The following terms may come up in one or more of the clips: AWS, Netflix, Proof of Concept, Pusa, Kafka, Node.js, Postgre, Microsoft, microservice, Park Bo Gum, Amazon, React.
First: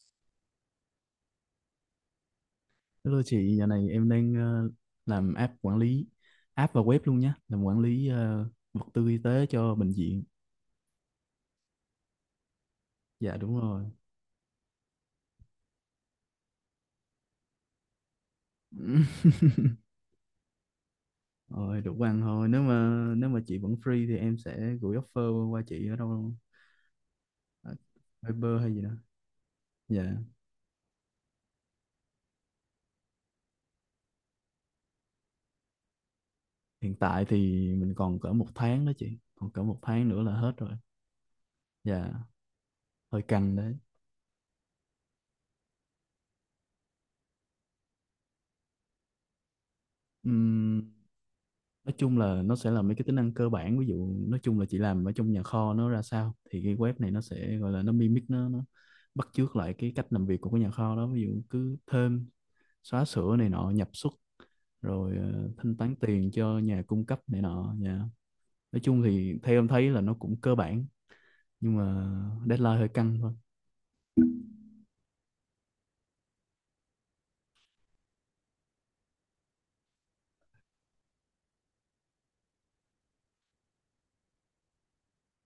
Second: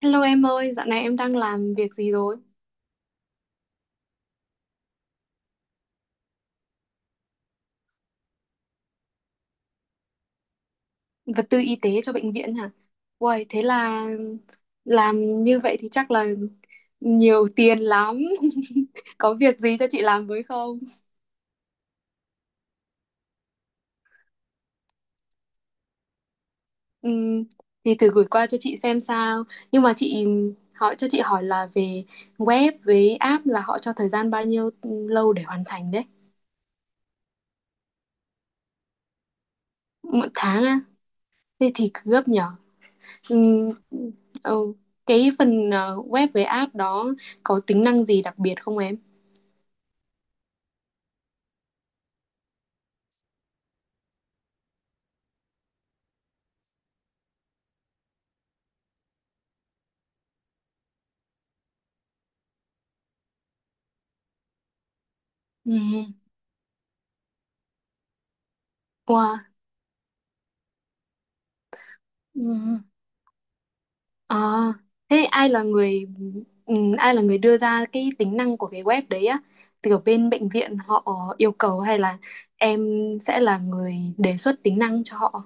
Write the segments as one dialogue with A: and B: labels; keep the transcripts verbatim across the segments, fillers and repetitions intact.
A: Hello em ơi, dạo này em đang làm việc gì rồi?
B: Hello chị, giờ này em đang ờ, làm app quản lý app và web luôn nhé, làm quản lý ờ, vật tư y tế cho bệnh viện.
A: Vật tư y tế cho bệnh viện hả?
B: Dạ
A: Uầy,
B: đúng
A: thế
B: rồi.
A: là làm như vậy thì chắc là nhiều tiền lắm. Có việc gì cho chị làm với không?
B: Rồi đủ ăn thôi. Nếu mà nếu mà chị vẫn free thì em sẽ gửi offer qua chị ở đâu,
A: Ừm,
B: ở
A: thì thử gửi qua cho
B: Viber hay
A: chị
B: gì đó.
A: xem sao. Nhưng mà
B: Dạ.
A: chị hỏi cho chị hỏi là về web với app là họ cho thời gian bao nhiêu lâu để hoàn thành đấy?
B: Hiện tại thì mình còn cỡ một tháng đó chị, còn cỡ một tháng nữa
A: Một
B: là hết
A: tháng
B: rồi.
A: á? Thế thì
B: Dạ,
A: gấp nhở?
B: hơi căng
A: Ừm, ừ. Cái phần ờ, web với app đó có tính năng gì đặc biệt không em?
B: đấy. Nói chung là nó sẽ là mấy cái tính năng cơ bản, ví dụ nói chung là chị làm ở trong nhà kho nó ra sao, thì cái web này nó sẽ gọi là nó mimic, nó nó bắt chước lại cái cách làm việc của cái nhà kho đó, ví dụ cứ thêm xóa sửa này nọ, nhập xuất, rồi ờ, thanh
A: Ừ.
B: toán tiền cho nhà cung cấp này nọ nha. Nói chung thì
A: Wow.
B: theo em thấy là nó cũng cơ bản, nhưng mà deadline
A: Ừ.
B: hơi căng thôi.
A: À, thế ai là người ừ, ai là người đưa ra cái tính năng của cái web đấy á? Từ bên bệnh viện họ yêu cầu hay là em sẽ là người đề xuất tính năng cho họ?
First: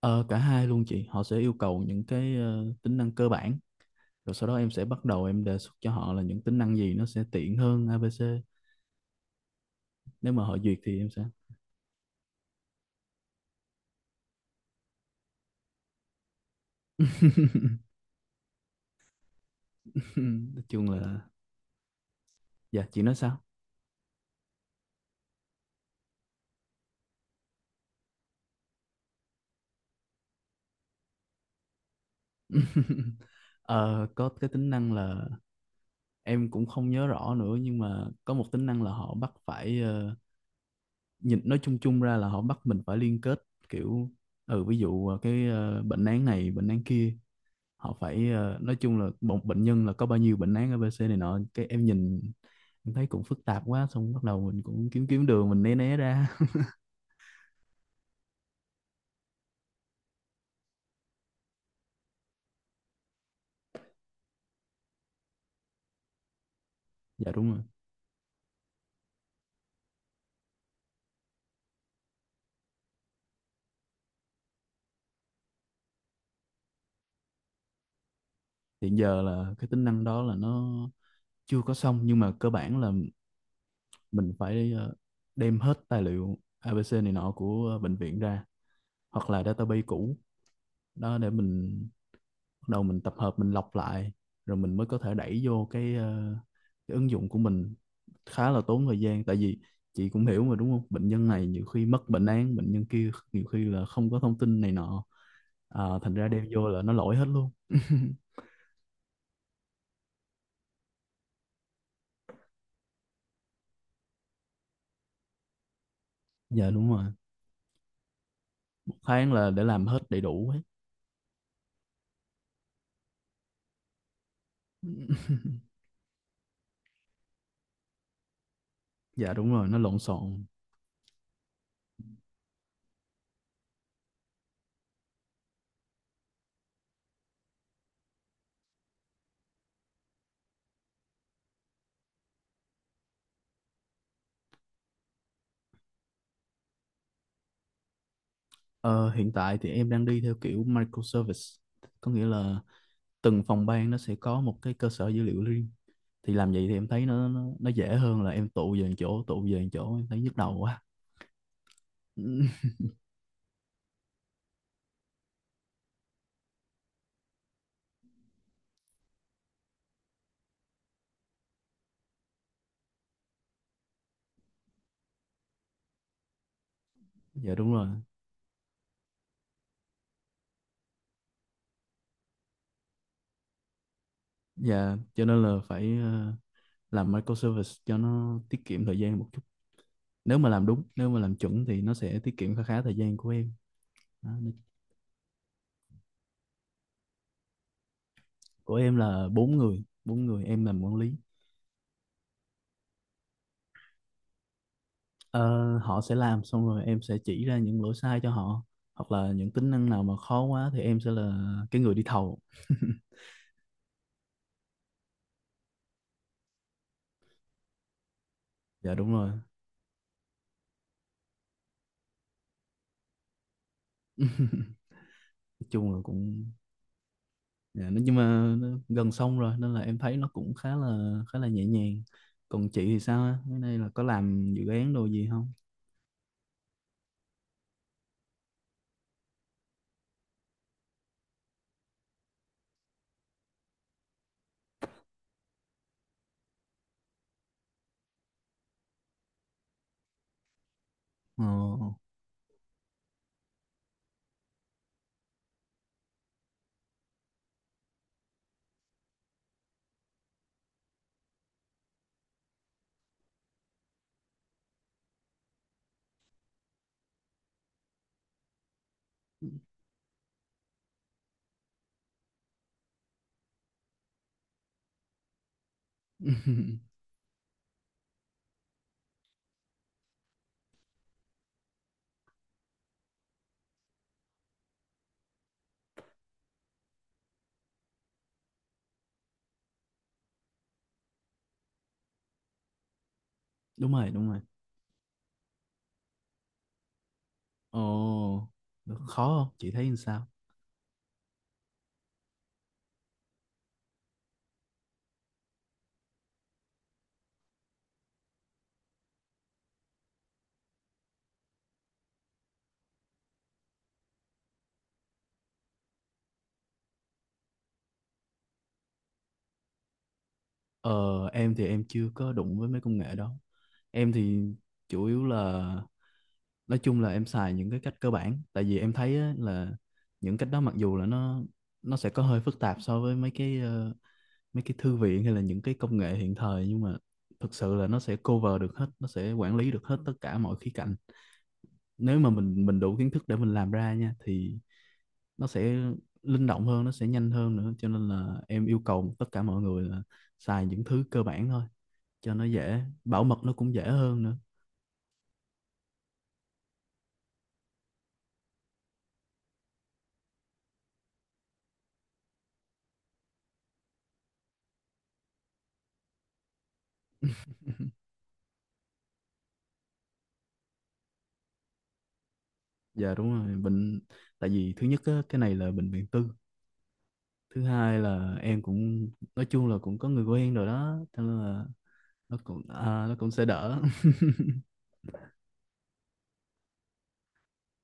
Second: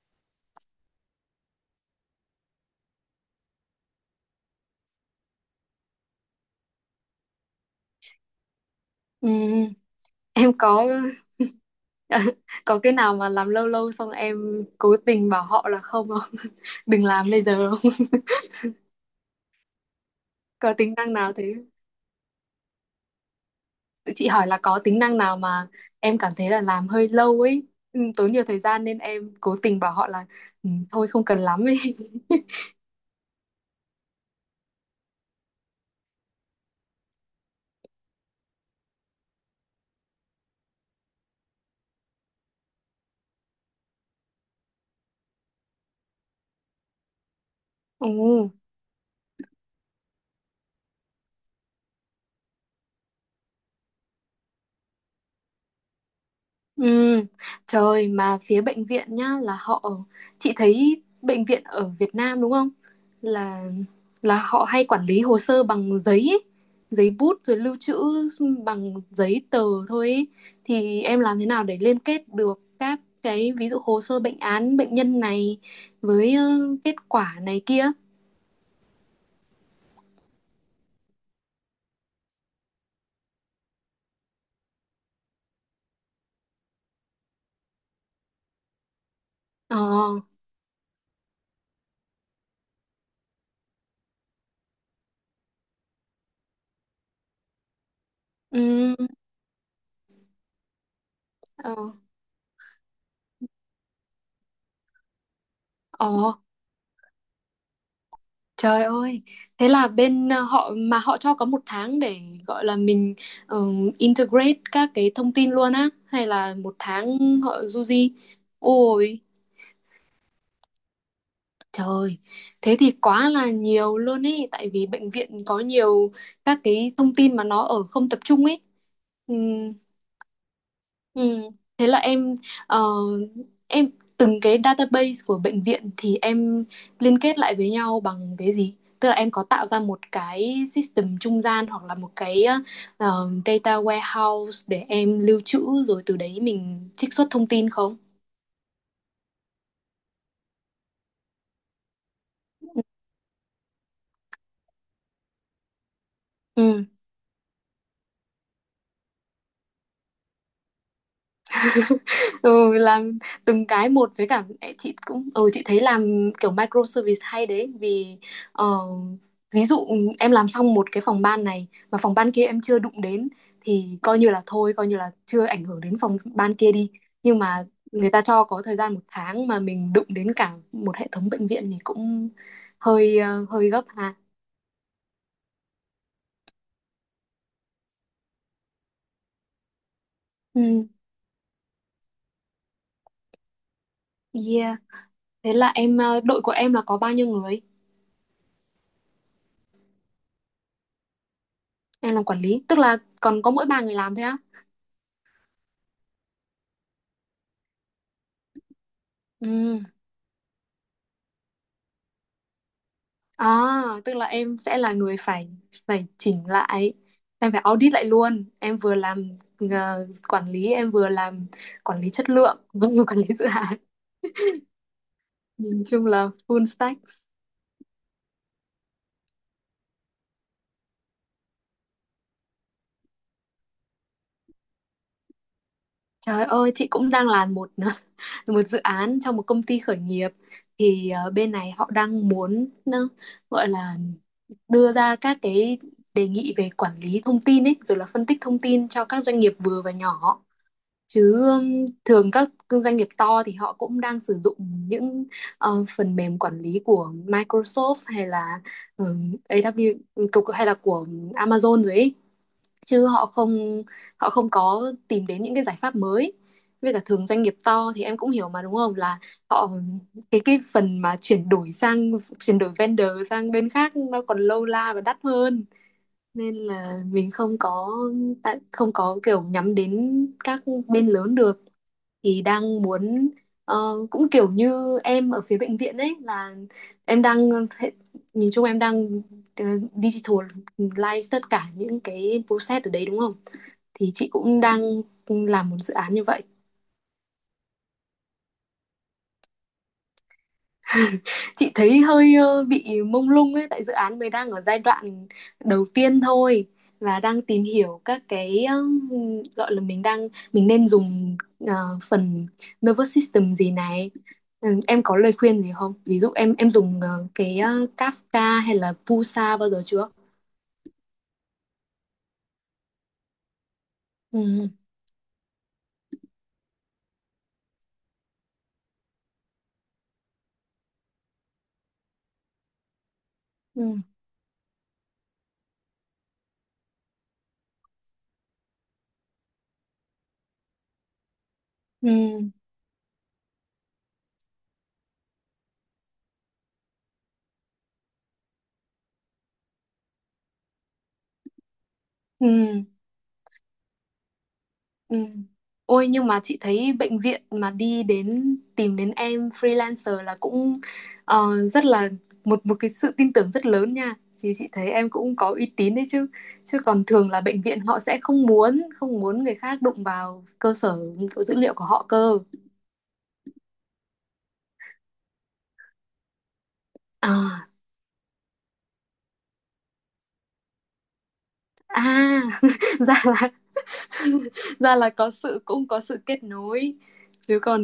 B: Ờ, cả hai luôn chị, họ sẽ yêu cầu những cái ờ, tính năng cơ bản, rồi sau đó em sẽ bắt đầu em đề xuất cho họ là những tính năng gì nó sẽ tiện hơn a bê xê,
A: Ừ.
B: nếu mà
A: Em
B: họ duyệt
A: có
B: thì em sẽ...
A: có cái nào mà làm lâu lâu xong em cố tình bảo họ là không, không? Đừng làm bây giờ không?
B: Nói
A: Có
B: chung
A: tính năng
B: là...
A: nào thế?
B: Dạ chị nói sao?
A: Chị hỏi là có tính năng nào mà em cảm thấy là làm hơi lâu ấy, ừ, tốn nhiều thời gian nên em cố tình bảo họ là ừ, thôi không cần lắm ấy.
B: Ờ, có cái tính năng là em cũng không nhớ rõ nữa, nhưng mà có một tính năng là họ bắt phải ờ, nhìn nói chung chung ra là họ bắt mình phải liên kết kiểu, ừ, ví dụ ờ, cái ờ, bệnh án này, bệnh án kia, họ phải,
A: Ừ.
B: ờ, nói chung là một bệnh nhân là có bao nhiêu bệnh án a bê xê này nọ, cái em nhìn em thấy cũng phức tạp quá, xong bắt đầu mình cũng kiếm kiếm đường mình né né ra.
A: Ừ, trời, mà phía bệnh viện nhá là họ, chị thấy bệnh viện ở Việt Nam đúng không? Là là họ hay quản lý hồ sơ bằng giấy ấy, giấy
B: Dạ
A: bút
B: đúng
A: rồi
B: rồi.
A: lưu trữ bằng giấy tờ thôi ấy. Thì em làm thế nào để liên kết được các cái ví dụ hồ sơ bệnh án bệnh nhân này với ờ, kết quả này kia.
B: Hiện giờ là cái tính năng đó là nó chưa có xong, nhưng mà cơ bản là mình phải ờ, đem hết tài liệu a bê xê này nọ của ờ, bệnh viện ra, hoặc là database cũ
A: Ờ.
B: đó, để mình bắt đầu mình tập hợp mình lọc lại, rồi mình mới có thể đẩy vô cái, ờ, cái ứng dụng của mình. Khá là tốn
A: Ừ.
B: thời gian, tại vì chị cũng hiểu mà đúng không, bệnh nhân này nhiều
A: Ờ.
B: khi mất bệnh án, bệnh nhân kia nhiều khi là không có thông tin này nọ, à, thành ra
A: Ờ.
B: đem vô là nó lỗi hết luôn.
A: Trời ơi, thế là bên ờ, họ mà họ cho có một tháng để gọi là mình ờ, integrate các cái thông tin luôn á, hay là
B: Dạ
A: một
B: đúng rồi,
A: tháng họ du di?
B: một
A: Ôi,
B: tháng là để làm hết đầy đủ ấy.
A: trời, thế thì quá là nhiều luôn ấy, tại vì bệnh viện có nhiều các cái thông tin mà nó ở không tập trung ấy.
B: Dạ đúng rồi, nó lộn xộn.
A: Ừ. Thế là em ờ, em từng cái database của bệnh viện thì em liên kết lại với nhau bằng cái gì? Tức là em có tạo ra một cái system trung gian hoặc là một cái ờ, data warehouse để em lưu trữ rồi từ đấy mình trích xuất thông tin không?
B: Ờ, hiện tại thì em đang đi theo kiểu microservice, có nghĩa là từng phòng ban nó sẽ có một cái cơ sở dữ liệu riêng. Thì làm vậy thì
A: Ừ.
B: em thấy nó nó, nó dễ hơn là em tụ về một chỗ, tụ về một chỗ em thấy nhức đầu quá.
A: ừ, làm từng cái một với cả ê, chị cũng ừ chị thấy làm kiểu micro service hay đấy vì ờ, ví dụ em làm xong một cái phòng ban này mà phòng ban kia em chưa đụng đến thì coi như là thôi, coi như là chưa ảnh hưởng đến phòng ban kia đi, nhưng
B: Dạ
A: mà
B: đúng rồi.
A: người ta cho có thời gian một tháng mà mình đụng đến cả một hệ thống bệnh viện thì cũng hơi ờ, hơi gấp ha.
B: Dạ cho nên là phải ờ, làm microservice cho nó tiết kiệm thời gian một chút. Nếu mà làm đúng,
A: Ừ,
B: nếu mà làm chuẩn thì nó sẽ tiết kiệm khá khá thời gian của em. Đó, nó-
A: yeah, thế là em ờ, đội của em là có bao nhiêu người,
B: Của em là bốn người, bốn người em làm quản lý.
A: em làm quản lý tức là còn có mỗi ba người làm thôi á.
B: Ờ, họ sẽ làm xong rồi em sẽ chỉ ra những lỗi sai cho họ, hoặc là những tính
A: Ừ.
B: năng nào mà khó quá thì em sẽ là cái người đi thầu.
A: À, tức là em sẽ là người phải phải chỉnh lại, em phải audit lại luôn. Em
B: Dạ
A: vừa
B: đúng
A: làm
B: rồi.
A: ờ, quản lý, em vừa làm quản lý chất lượng, vừa làm quản lý dự án.
B: Nói
A: Nhìn
B: chung là
A: chung là
B: cũng...
A: full stack.
B: Dạ, nó- nhưng mà nó gần xong rồi nên là em thấy nó cũng khá là khá là nhẹ nhàng. Còn chị thì sao á, cái này là có làm dự án đồ gì không?
A: Trời ơi, chị cũng đang làm một một dự án trong một công ty khởi nghiệp. Thì ờ, bên này họ đang muốn ờ, gọi là đưa ra các cái đề nghị về quản lý thông tin ấy, rồi là phân tích thông tin cho các doanh nghiệp vừa và nhỏ, chứ um,
B: Ồ.
A: thường các doanh nghiệp to thì họ cũng đang sử dụng những ờ, phần mềm quản lý của Microsoft hay là um, a vê kép ét cục- hay là của Amazon rồi ấy, chứ họ không họ không có tìm đến những cái giải pháp mới, với cả thường doanh nghiệp to thì em cũng hiểu mà đúng không, là họ cái cái phần mà chuyển đổi sang chuyển đổi vendor sang bên khác nó còn lâu la và đắt hơn, nên là mình không có tại- không có kiểu nhắm đến các bên lớn được, thì đang muốn ờ, cũng kiểu như em ở phía bệnh viện ấy là em đang hệ- nhìn chung em đang ờ, digital live tất cả những cái process ở đấy đúng không?
B: Đúng rồi,
A: Thì chị
B: đúng rồi.
A: cũng đang làm một dự án như vậy.
B: Ồ, khó không chị thấy như sao?
A: Chị thấy hơi ờ, bị mông lung ấy, tại dự án mới đang ở giai đoạn đầu tiên thôi và đang tìm hiểu các cái ờ, gọi là mình đang mình nên dùng ờ, phần nervous system gì này. Ừ, em có lời khuyên gì không, ví dụ em em dùng ờ, cái ờ, Kafka hay là Pusa bao giờ chưa?
B: Ờ em thì em chưa có đụng với mấy công nghệ đó. Em thì
A: Ừ.
B: chủ yếu là nói chung là em xài những cái cách cơ bản, tại vì em thấy á, là những cách đó mặc dù là nó nó sẽ có hơi phức tạp so với mấy cái ờ,
A: Ừ.
B: mấy cái thư viện hay là những cái công nghệ hiện thời, nhưng mà thực sự là nó sẽ cover được hết, nó sẽ quản lý được hết tất cả mọi khía cạnh. Nếu mà
A: Ừ.
B: mình mình đủ kiến thức để mình làm ra nha, thì nó sẽ linh động hơn, nó sẽ nhanh hơn nữa, cho nên là em yêu cầu tất cả mọi người là xài những thứ cơ bản thôi, cho nó
A: Ừ.
B: dễ,
A: Ừ.
B: bảo mật nó cũng dễ hơn nữa.
A: Ừ. Ôi, nhưng mà chị thấy bệnh viện mà đi đến tìm đến em freelancer là cũng ờ, rất là một một cái sự tin tưởng rất lớn nha. chị chị thấy em cũng có uy tín đấy chứ. Chứ còn thường là bệnh viện họ sẽ không muốn không muốn người khác đụng vào cơ sở dữ liệu của họ cơ.
B: Dạ đúng rồi, bệnh tại vì thứ nhất á, cái này là bệnh viện tư, thứ
A: À,
B: hai là em cũng nói chung là cũng có người quen rồi đó, thế nên là nó
A: à
B: cũng à,
A: ra
B: nó cũng sẽ
A: là
B: đỡ.
A: ra là có sự cũng có sự kết nối, chứ còn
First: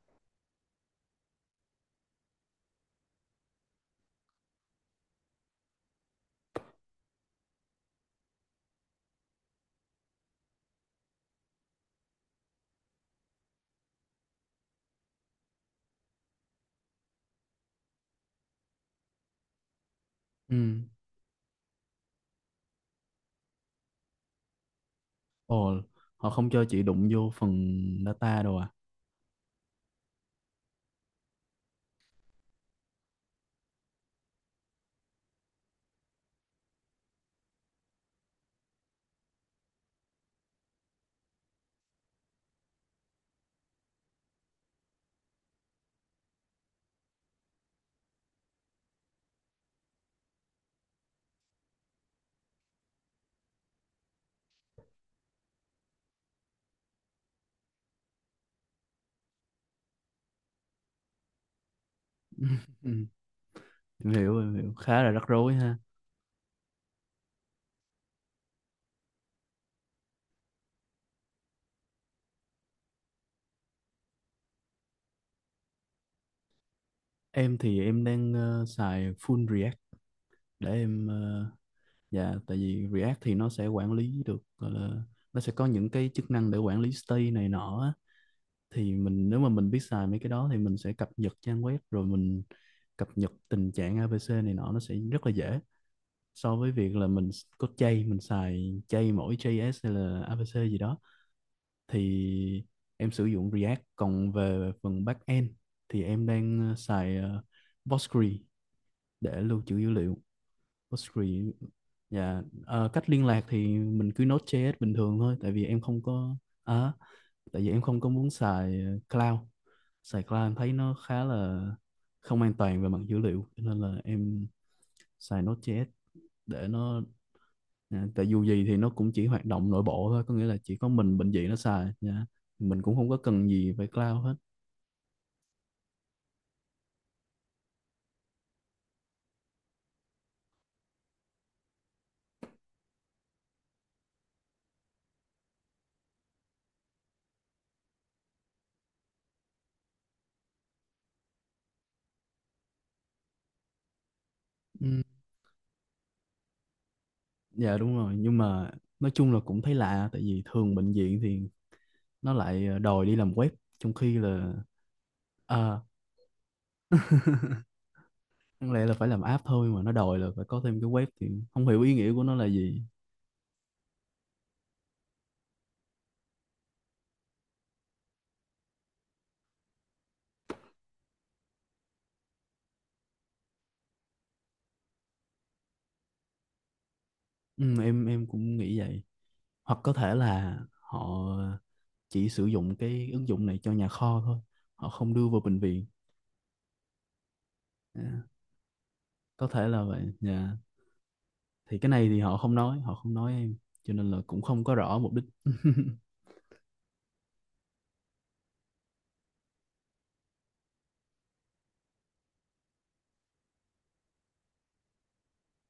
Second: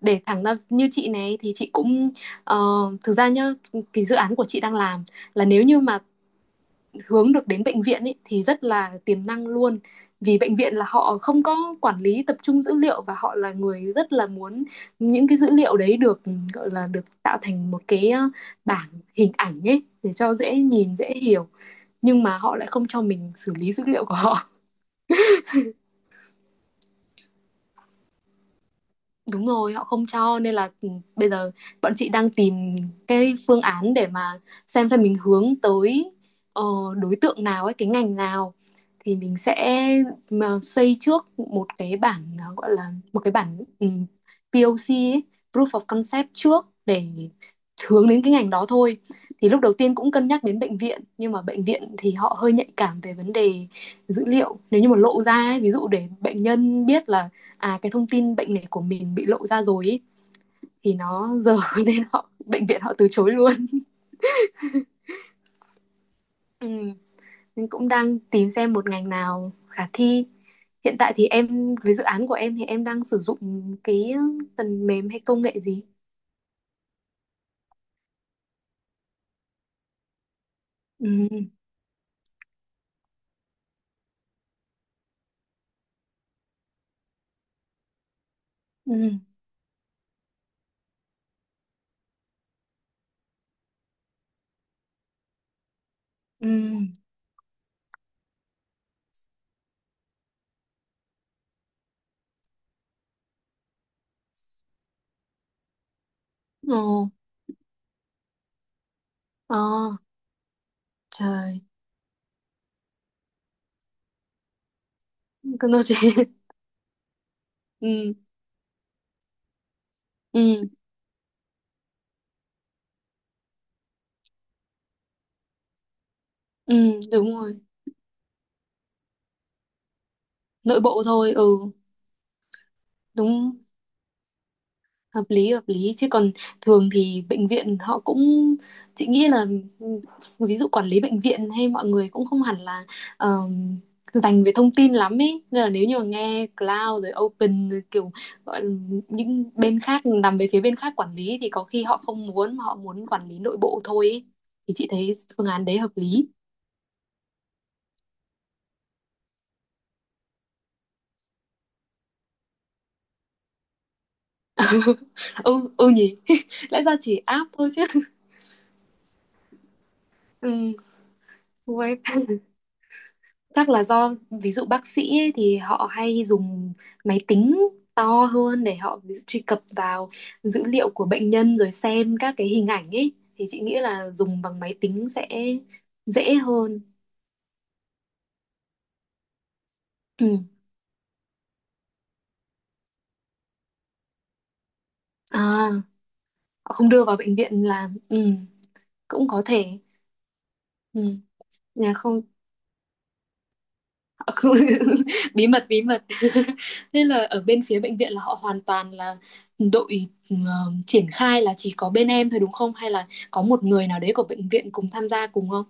A: để thẳng ra như chị này thì chị cũng ờ, thực ra nhá, cái dự án của chị đang làm là nếu như mà hướng được đến bệnh viện ấy, thì rất là tiềm năng luôn, vì bệnh viện là họ không có quản lý tập trung dữ liệu và họ là người rất là muốn những cái dữ liệu đấy được gọi là được tạo thành một cái ờ, bảng hình ảnh ấy để cho dễ
B: Ừ.
A: nhìn dễ hiểu, nhưng mà họ lại không cho mình xử lý dữ liệu của họ.
B: Ồ, họ không cho chị đụng vô phần data đâu à?
A: Đúng rồi, họ không cho nên là ừ, bây giờ bọn chị đang tìm cái phương án để mà xem xem mình hướng tới ờ, đối tượng nào ấy, cái ngành nào thì mình sẽ mà xây trước một cái bản ờ, gọi là một cái bản ừ, pê o xê ấy, Proof of Concept trước để hướng đến cái ngành đó thôi. Thì lúc đầu tiên cũng cân nhắc đến bệnh viện nhưng mà bệnh viện thì họ hơi nhạy cảm về vấn đề dữ liệu. Nếu như mà lộ ra ấy, ví dụ để bệnh nhân biết là à, cái thông tin bệnh này của mình bị lộ ra rồi ý, thì nó dở nên họ bệnh viện
B: Ừ.
A: họ từ chối luôn.
B: em hiểu em hiểu khá là rắc rối ha.
A: Ừ. Mình cũng đang tìm xem một ngành nào khả thi. Hiện tại thì em với dự án của em thì em đang sử dụng cái phần mềm hay công nghệ gì?
B: Em thì em đang ờ, xài full React để em ờ,
A: Ừ.
B: dạ, tại vì React thì nó sẽ quản lý được, gọi là nó sẽ có những cái chức năng để quản lý state này nọ á. Thì
A: Ừ.
B: mình, nếu mà mình biết xài mấy cái đó thì mình sẽ cập nhật trang web, rồi mình cập nhật tình trạng a bê xê này nọ, nó sẽ rất là dễ
A: Ừ.
B: so với việc là mình có chay, mình xài chay mỗi gi ét hay là a bê xê gì đó. Thì em sử dụng React, còn về phần backend thì em đang ờ,
A: Ồ.
B: xài ờ, Postgre để
A: Ờ,
B: lưu trữ dữ liệu. Postgre.
A: trời,
B: Dạ, ờ, cách liên lạc thì mình cứ Node.js bình thường thôi, tại vì
A: cứ
B: em
A: nói
B: không
A: chuyện.
B: có à, tại vì em không có
A: Ừ.
B: muốn xài ờ, cloud. Xài cloud em
A: Ừ.
B: thấy nó khá là không an toàn về mặt dữ liệu, nên là em xài Node.js để
A: Ừ.
B: nó...
A: Đúng rồi,
B: Dạ, tại dù gì thì nó cũng chỉ hoạt động nội bộ thôi, có nghĩa là chỉ
A: nội
B: có
A: bộ
B: mình bệnh
A: thôi.
B: viện nó
A: Ừ.
B: xài dạ. Mình cũng không có cần
A: Đúng,
B: gì phải cloud hết.
A: hợp lý, hợp lý, chứ còn thường thì bệnh viện họ cũng, chị nghĩ là ừ, ví dụ quản lý bệnh viện hay mọi người cũng không hẳn là ờm, dành về thông tin lắm ấy, nên là nếu như mà nghe cloud rồi open rồi kiểu gọi là những bên khác nằm về phía bên khác quản lý thì có khi họ không muốn, mà họ muốn quản lý nội bộ thôi ấy. Thì
B: Ừ.
A: chị thấy phương án đấy hợp lý.
B: Dạ đúng rồi, nhưng mà nói chung là cũng thấy lạ, tại vì thường bệnh viện thì nó lại ờ, đòi đi làm web, trong khi là
A: Ừ,
B: à,
A: ừ nhỉ. Lẽ ra chỉ app thôi chứ.
B: đáng lẽ là phải làm app thôi, mà nó đòi là phải có
A: Ừ,
B: thêm cái web, thì không hiểu ý
A: với
B: nghĩa của nó là gì.
A: chắc là do ví dụ bác sĩ ấy, thì họ hay dùng máy tính to hơn để họ ví dụ, truy cập vào dữ liệu của bệnh nhân rồi xem các cái hình ảnh ấy thì chị nghĩ là dùng bằng máy tính sẽ dễ hơn.
B: Ừ, em em cũng nghĩ vậy. Hoặc có thể
A: Ừ.
B: là họ chỉ sử dụng cái ứng dụng này cho nhà kho thôi, họ không đưa vào bệnh
A: À,
B: viện.
A: họ không đưa vào bệnh viện là
B: Dạ,
A: ừ, cũng có
B: có thể
A: thể.
B: là vậy. Dạ.
A: Ừ.
B: Thì cái
A: Nhà
B: này thì
A: không.
B: họ không nói, họ không nói em, cho nên là cũng
A: Không,
B: không có rõ mục đích.
A: bí mật, bí mật. Nên là ở bên phía bệnh viện là họ hoàn toàn là đội ờ, triển khai là chỉ có bên em thôi đúng không, hay là có một người nào đấy của bệnh viện cùng tham gia cùng không?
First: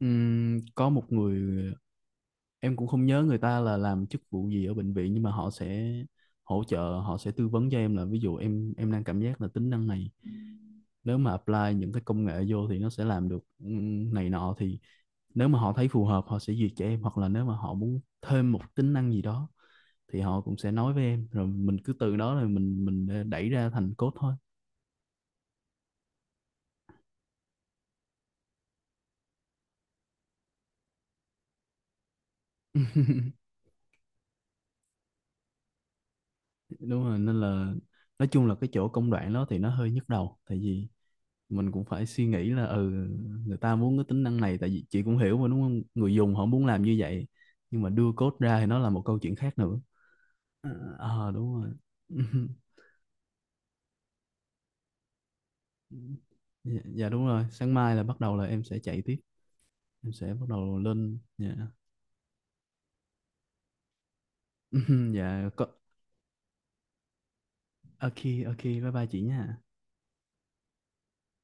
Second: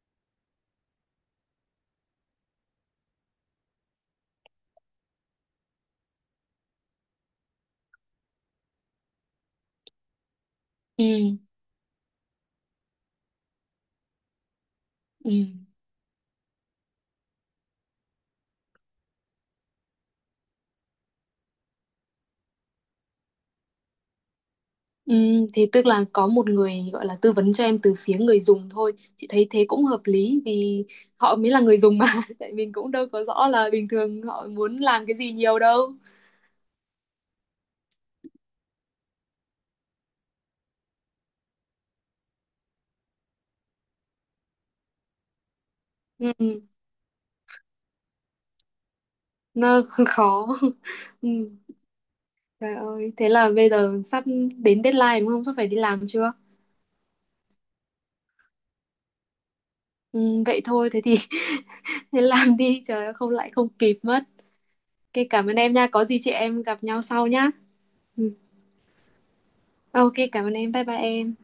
B: Ừm, có một người, em cũng không nhớ người ta là làm chức vụ gì ở bệnh viện, nhưng mà họ sẽ hỗ trợ, họ sẽ tư vấn cho em là ví dụ em em đang cảm giác là tính năng này, nếu mà
A: Ừ.
B: apply những cái công nghệ vô thì nó sẽ làm được ừm, này nọ, thì
A: Ừ.
B: nếu mà họ thấy phù hợp họ sẽ duyệt cho em, hoặc là nếu mà họ muốn thêm một tính năng gì đó thì họ cũng sẽ nói với em, rồi mình cứ từ đó rồi mình mình đẩy ra thành code thôi.
A: Ừ. Thế tức là có một người gọi là tư vấn cho em từ phía người dùng thôi, chị thấy thế cũng hợp lý vì họ mới là người dùng mà. Tại mình cũng đâu có rõ là bình thường họ muốn làm cái gì nhiều đâu.
B: Đúng rồi, nên là nói chung là cái chỗ công đoạn đó thì nó hơi nhức đầu, tại vì mình cũng phải suy nghĩ là ừ người ta muốn cái tính năng này, tại vì chị cũng hiểu mà đúng không, người
A: Ừ.
B: dùng họ muốn làm như vậy nhưng mà đưa code ra thì nó là một câu chuyện khác nữa.
A: Nó khó.
B: Ờ.
A: Ừ.
B: Ờ, đúng rồi.
A: Trời ơi, thế là bây giờ sắp đến deadline đúng không? Sắp phải đi làm chưa?
B: Dạ, dạ đúng rồi, sáng mai là bắt đầu là em sẽ chạy tiếp, em sẽ
A: Ừ,
B: bắt
A: vậy
B: đầu
A: thôi, thế thì
B: lên dạ.
A: thế làm đi, trời ơi, không lại không kịp mất. Ok, cảm
B: Dạ
A: ơn
B: có.
A: em nha, có gì chị em gặp nhau sau nhá.
B: Ok.
A: Ừ.
B: Ok bye bye chị nha.
A: Ok, cảm ơn em, bye bye em.